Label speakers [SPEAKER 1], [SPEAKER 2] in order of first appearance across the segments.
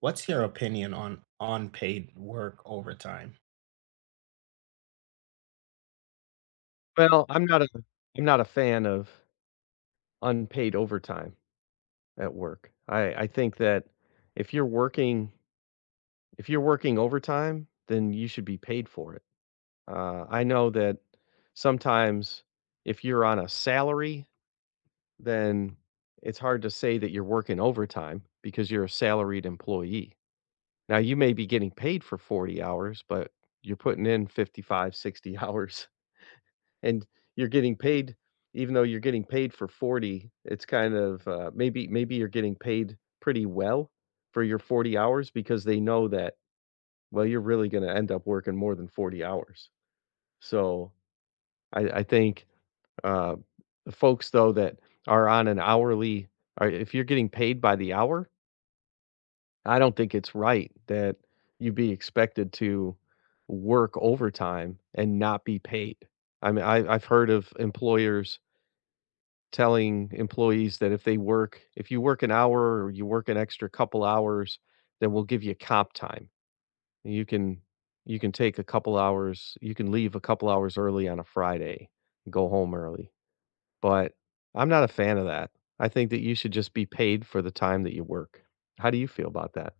[SPEAKER 1] What's your opinion on paid work overtime?
[SPEAKER 2] Well, I'm not a fan of unpaid overtime at work. I think that if you're working if you're working overtime, then you should be paid for it. I know that sometimes if you're on a salary, then it's hard to say that you're working overtime because you're a salaried employee. Now you may be getting paid for 40 hours, but you're putting in 55, 60 hours. And you're getting paid. Even though you're getting paid for 40, it's kind of, maybe you're getting paid pretty well for your 40 hours because they know that, well, you're really gonna end up working more than 40 hours. So, I think, uh, the folks, though, that are on an hourly or if you're getting paid by the hour, I don't think it's right that you be expected to work overtime and not be paid. I mean, I've heard of employers telling employees that if you work an hour or you work an extra couple hours, then we'll give you comp time. And you can you can take a couple hours you can leave a couple hours early on a Friday and go home early. But I'm not a fan of that. I think that you should just be paid for the time that you work. How do you feel about that?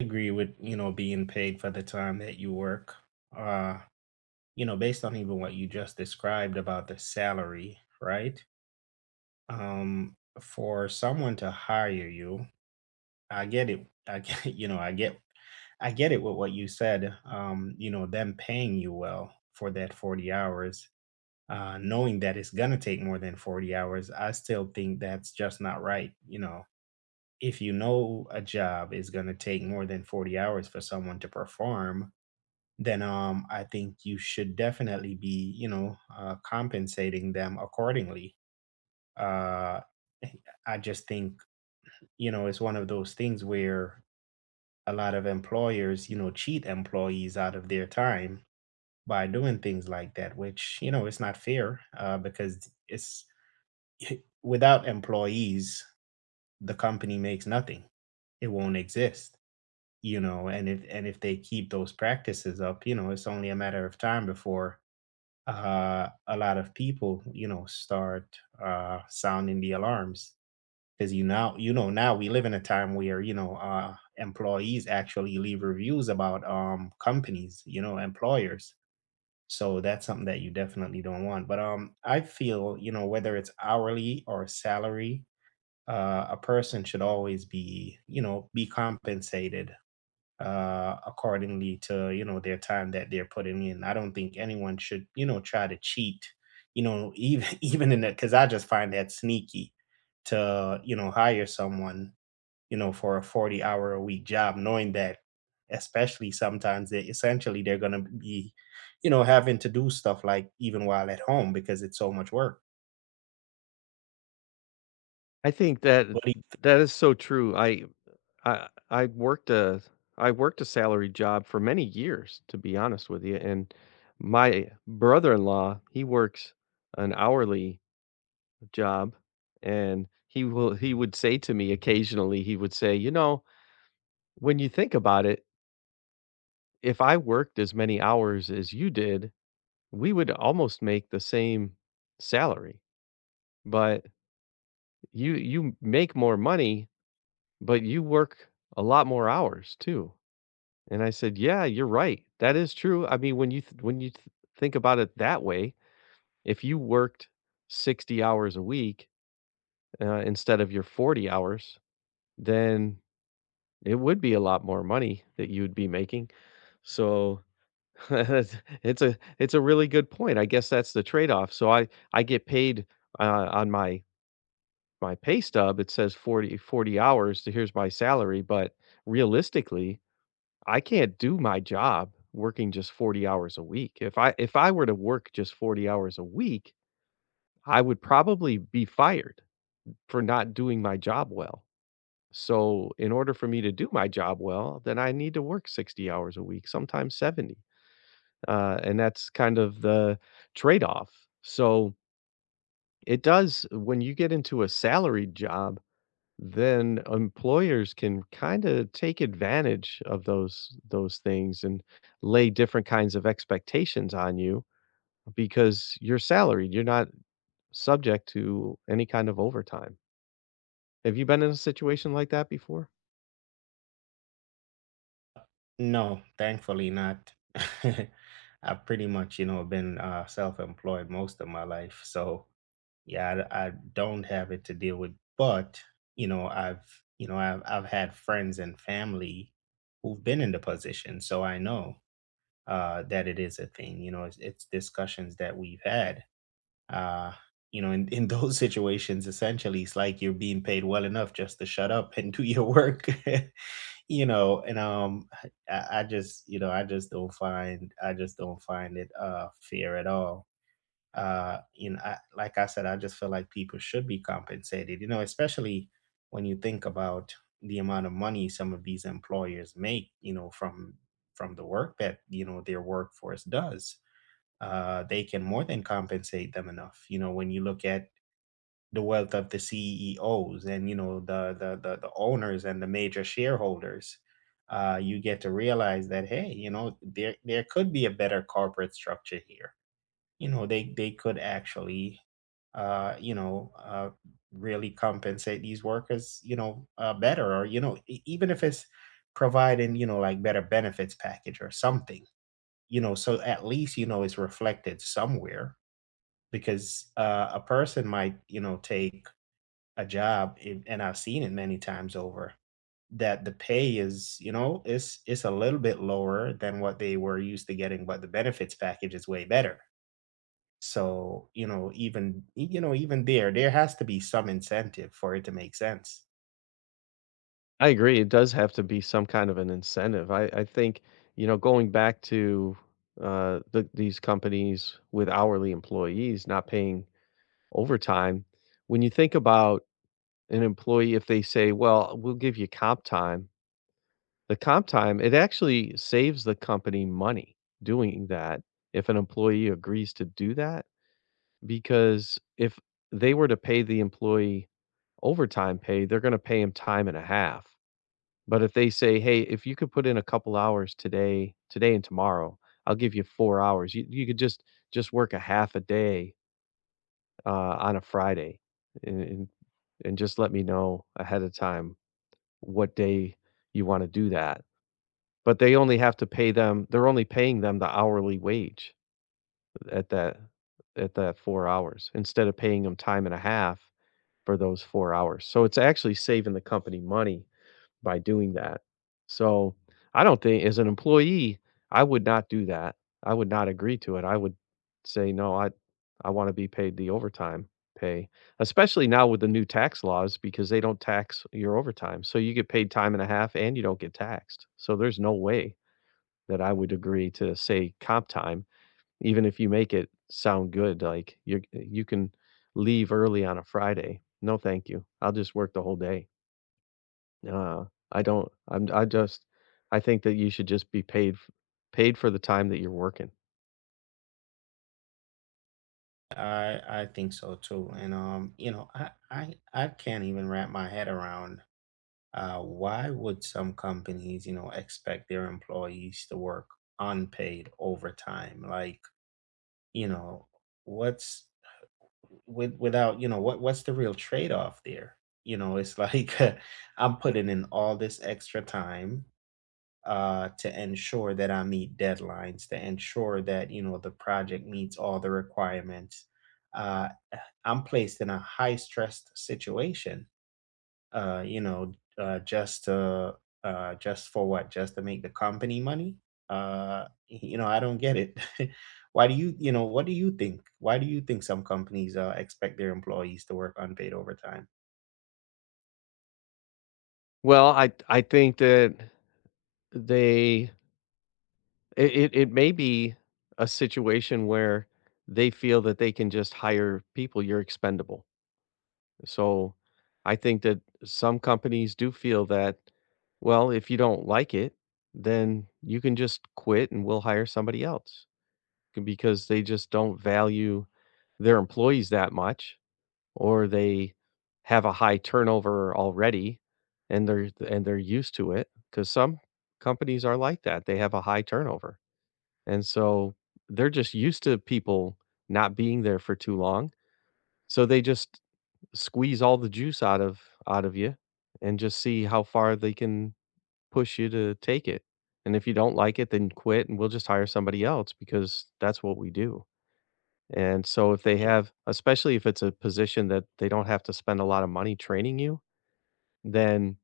[SPEAKER 1] Agree with, you know, being paid for the time that you work. Uh, you know, based on even what you just described about the salary, right? Um, for someone to hire you, I get it. I get, you know, I get it with what you said. You know, them paying you well for that 40 hours, knowing that it's gonna take more than 40 hours, I still think that's just not right, you know. If you know a job is going to take more than 40 hours for someone to perform, then I think you should definitely be, you know, compensating them accordingly. uh eh, I just think, you know, it's one of those things where a lot of employers, you know, cheat employees out of their time by doing things like that, which, you know, it's not fair, because it's without employees, the company makes nothing, it won't exist. You know, and if they keep those practices up, you know, it's only a matter of time before a lot of people, you know, start sounding the alarms. Because you now, you know, now we live in a time where, you know, employees actually leave reviews about companies, you know, employers. So that's something that you definitely don't want. But I feel, you know, whether it's hourly or salary, a person should always be, you know, be compensated accordingly to, you know, their time that they're putting in. I don't think anyone should, you know, try to cheat, you know, even even in that, because I just find that sneaky, to, you know, hire someone, you know, for a 40 hour a week job, knowing that, especially sometimes, they essentially, they're going to be, you know, having to do stuff like even while at home because it's so much work.
[SPEAKER 2] I think that
[SPEAKER 1] What do
[SPEAKER 2] that is so true. I I worked a I worked a salary job for many years, to be honest with you, and my brother-in-law, he works an hourly job, and he would say to me occasionally, he would say, "You know, when you think about it, if I worked as many hours as you did, we would almost make the same salary. But you make more money, but you work a lot more hours too." And I said, "Yeah, you're right. That is true." I mean, think about it that way, if you worked 60 hours a week instead of your 40 hours, then it would be a lot more money that you'd be making. So it's a really good point. I guess that's the trade-off. So I get paid on my pay stub it says 40 40 hours, so here's my salary, but realistically I can't do my job working just 40 hours a week. If I were to work just 40 hours a week, I would probably be fired for not doing my job well. So, in order for me to do my job well, then I need to work 60 hours a week, sometimes 70. And that's kind of the trade off. So, it does when you get into a salaried job, then employers can kind of take advantage of those things and lay different kinds of expectations on you because you're salaried, you're not subject to any kind of overtime. Have you been in a situation like that before?
[SPEAKER 1] You, no, thankfully not. I've pretty much, you know, been self-employed most of my life, so yeah, I don't have it to deal with, but you know, I've you know, I've had friends and family who've been in the position, so I know that it is a thing. You know, it's discussions that we've had. Uh, you know, in those situations, essentially, it's like you're being paid well enough just to shut up and do your work. You know, and I just, you know, I just don't find it fair at all. You know, like I said, I just feel like people should be compensated, you know, especially when you think about the amount of money some of these employers make, you know, from the work that, you know, their workforce does. They can more than compensate them enough, you know, when you look at the wealth of the CEOs and, you know, the owners and the major shareholders. You get to realize that, hey, you know, there could be a better corporate structure here. You know, they could actually uh you know uh really compensate these workers, you know, better, or, you know, e- even if it's providing, you know, like better benefits package or something, you know, so at least, you know, it's reflected somewhere. Because a person might, you know, take a job, and I've seen it many times over, that the pay is, you know, it's a little bit lower than what they were used to getting, but the benefits package is way better. So, you know, even, you know, even there, there has to be some incentive for it to make sense.
[SPEAKER 2] I agree it does have to be some kind of an incentive. I think, you know, going back to these companies with hourly employees not paying overtime. When you think about an employee, if they say, "Well, we'll give you comp time." The comp time, it actually saves the company money doing that, if an employee agrees to do that, because if they were to pay the employee overtime pay, they're gonna pay him time and a half. But if they say, "Hey, if you could put in a couple hours today and tomorrow, I'll give you 4 hours. You could just work a half a day, on a Friday, and and just let me know ahead of time what day you wanna do that." But they only have to pay them, they're only paying them the hourly wage at that at that 4 hours instead of paying them time and a half for those 4 hours. So it's actually saving the company money by doing that. So, I don't think as an employee, I would not do that. I would not agree to it. I would say, "No, I wanna be paid the overtime pay," especially now with the new tax laws because they don't tax your overtime. So, you get paid time and a half and you don't get taxed. So, there's no way that I would agree to, say, comp time, even if you make it sound good, like, you can leave early on a Friday. No, thank you. I'll just work the whole day. Uh, I don't I'm I just I think that you should just be paid f paid for the time that you're working.
[SPEAKER 1] I think so too. And you know, I can't even wrap my head around why would some companies, you know, expect their employees to work unpaid overtime? Like, you know, what's without, you know, what's the real trade-off there? You know, it's like I'm putting in all this extra time to ensure that I meet deadlines, to ensure that, you know, the project meets all the requirements. Uh, I'm placed in a high stressed situation, uh, you know, uh, just to, just for what? Just to make the company money? You know, I don't get it. Why do you, you know, what do you think? Why do you think some companies expect their employees to work unpaid overtime?
[SPEAKER 2] Well, I think that they it may be a situation where they feel that they can just hire people, you're expendable. So, I think that some companies do feel that, well, if you don't like it, then you can just quit and we'll hire somebody else, c because they just don't value their employees that much. Or they have a high turnover already, and they're used to it, because some companies are like that, they have a high turnover, and so they're just used to people not being there for too long, so they just squeeze all the juice out of you and just see how far they can push you to take it. And if you don't like it, then quit and we'll just hire somebody else, because that's what we do. And so if they
[SPEAKER 1] Yeah,
[SPEAKER 2] have, especially if it's a position that they don't have to spend a lot of money training you, then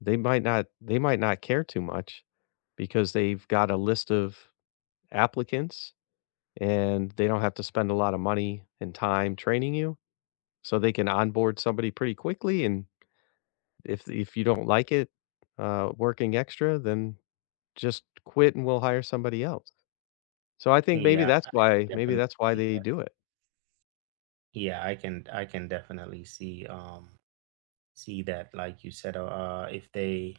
[SPEAKER 2] they might not care too much, because they've got a list of applicants and they don't have to spend a lot of money and time training you. So they can onboard somebody pretty quickly, and if you don't like it, working extra, then just quit and we'll hire somebody else. So I think
[SPEAKER 1] yeah, I
[SPEAKER 2] maybe
[SPEAKER 1] definitely
[SPEAKER 2] that's why
[SPEAKER 1] see
[SPEAKER 2] they
[SPEAKER 1] that.
[SPEAKER 2] do it.
[SPEAKER 1] Yeah, I can definitely see. See that, like you said, if they,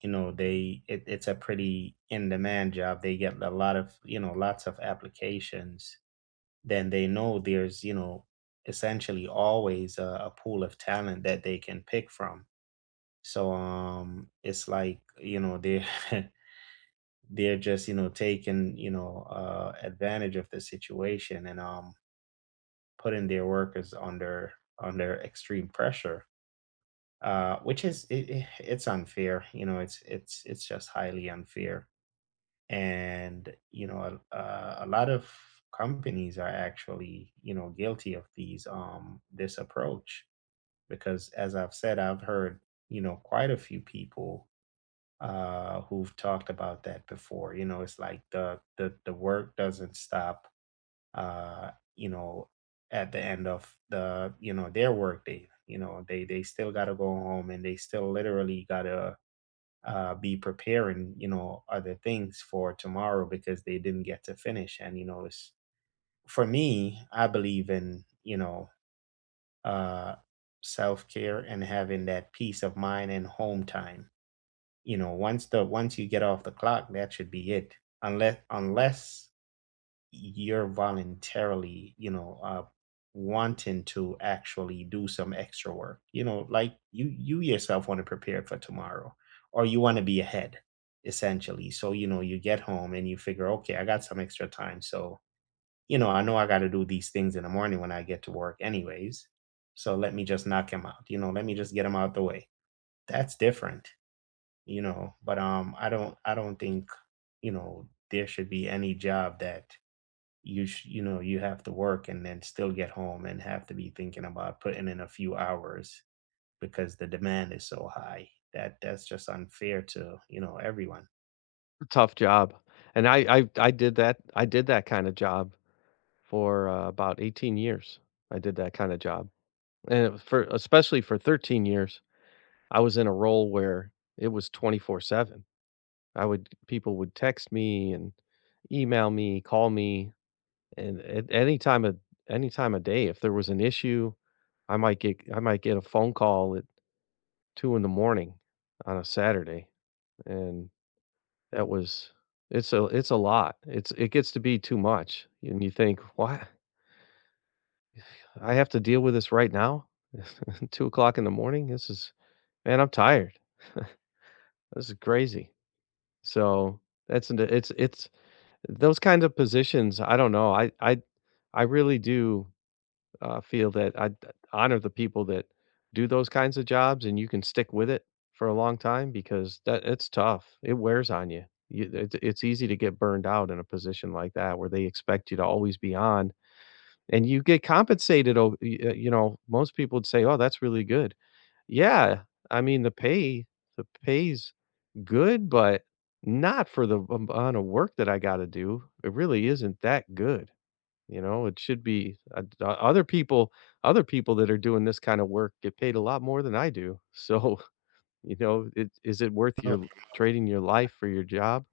[SPEAKER 1] you know, they it, it's a pretty in demand job, they get a lot of, you know, lots of applications, then they know there's, you know, essentially always a pool of talent that they can pick from. So it's like, you know, they're they're just, you know, taking, you know, advantage of the situation, and putting their workers under extreme pressure, which is it's unfair. You know, it's just highly unfair. And you know, a lot of companies are actually, you know, guilty of these this approach, because, as I've said, I've heard, you know, quite a few people who've talked about that before. You know, it's like the work doesn't stop, you know, at the end of the, you know, their workday. You know, they still gotta go home and they still literally gotta be preparing, you know, other things for tomorrow because they didn't get to finish. And you know, it's, for me, I believe in, you know, uh, self care and having that peace of mind and home time. You know, once you get off the clock, that should be it. Unless you're voluntarily, you know, wanting to actually do some extra work. You know, like you yourself want to prepare for tomorrow, or you want to be ahead, essentially. So you know, you get home and you figure, okay, I got some extra time, so you know I got to do these things in the morning when I get to work, anyways. So let me just knock him out. You know, let me just get him out the way. That's different, you know. But I don't think, you know, there should be any job that you know, you have to work and then still get home and have to be thinking about putting in a few hours because the demand is so high. That's just unfair to, you know, everyone.
[SPEAKER 2] Tough job. And I did that kinda job for, about 18 years. I did that kinda job. And for especially for 13 years, I was in a role where it was 24/7. I would people would text me and email me, call me, and at any time of day, if there was an issue, I might get a phone call at 2 in the morning on a Saturday, and that was it's a lot. It's it gets to be too much, and you think, "Why I have to deal with this right now? 2 o'clock in the morning? This is, man, I'm tired. This is crazy." So, that's an it's those kinds of positions, I don't know, I really do feel that I honor the people that do those kinds of jobs, and you can stick with it for a long time, because that, it's tough. It wears on you. It's easy to get burned out in a position like that where they expect you to always be on, and you get compensated. You know, most people would say, oh, that's really good. Yeah. I mean, the pay, the pay's good, but not for the amount of work that I got to do. It really isn't that good. You know, it should be. O Other people, that are doing this kind of work get paid a lot more than I do. So, you know, it is it worth
[SPEAKER 1] No,
[SPEAKER 2] your trading your life for your job?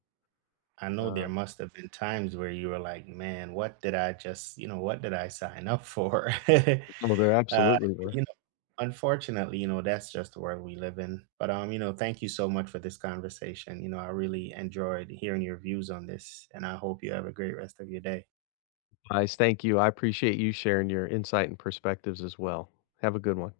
[SPEAKER 1] I know there
[SPEAKER 2] Uh,
[SPEAKER 1] must have been times where you were like, "Man, what did I just, you know, what did I sign up for?"
[SPEAKER 2] well, there
[SPEAKER 1] Uh,
[SPEAKER 2] absolutely were.
[SPEAKER 1] you know, unfortunately, you know, that's just the world we live in. But you know, thank you so much for this conversation. You know, I really enjoyed hearing your views on this, and I hope you have a great rest of your day.
[SPEAKER 2] Guys, thank you. I appreciate you sharing your insight and perspectives as well. Have a good one.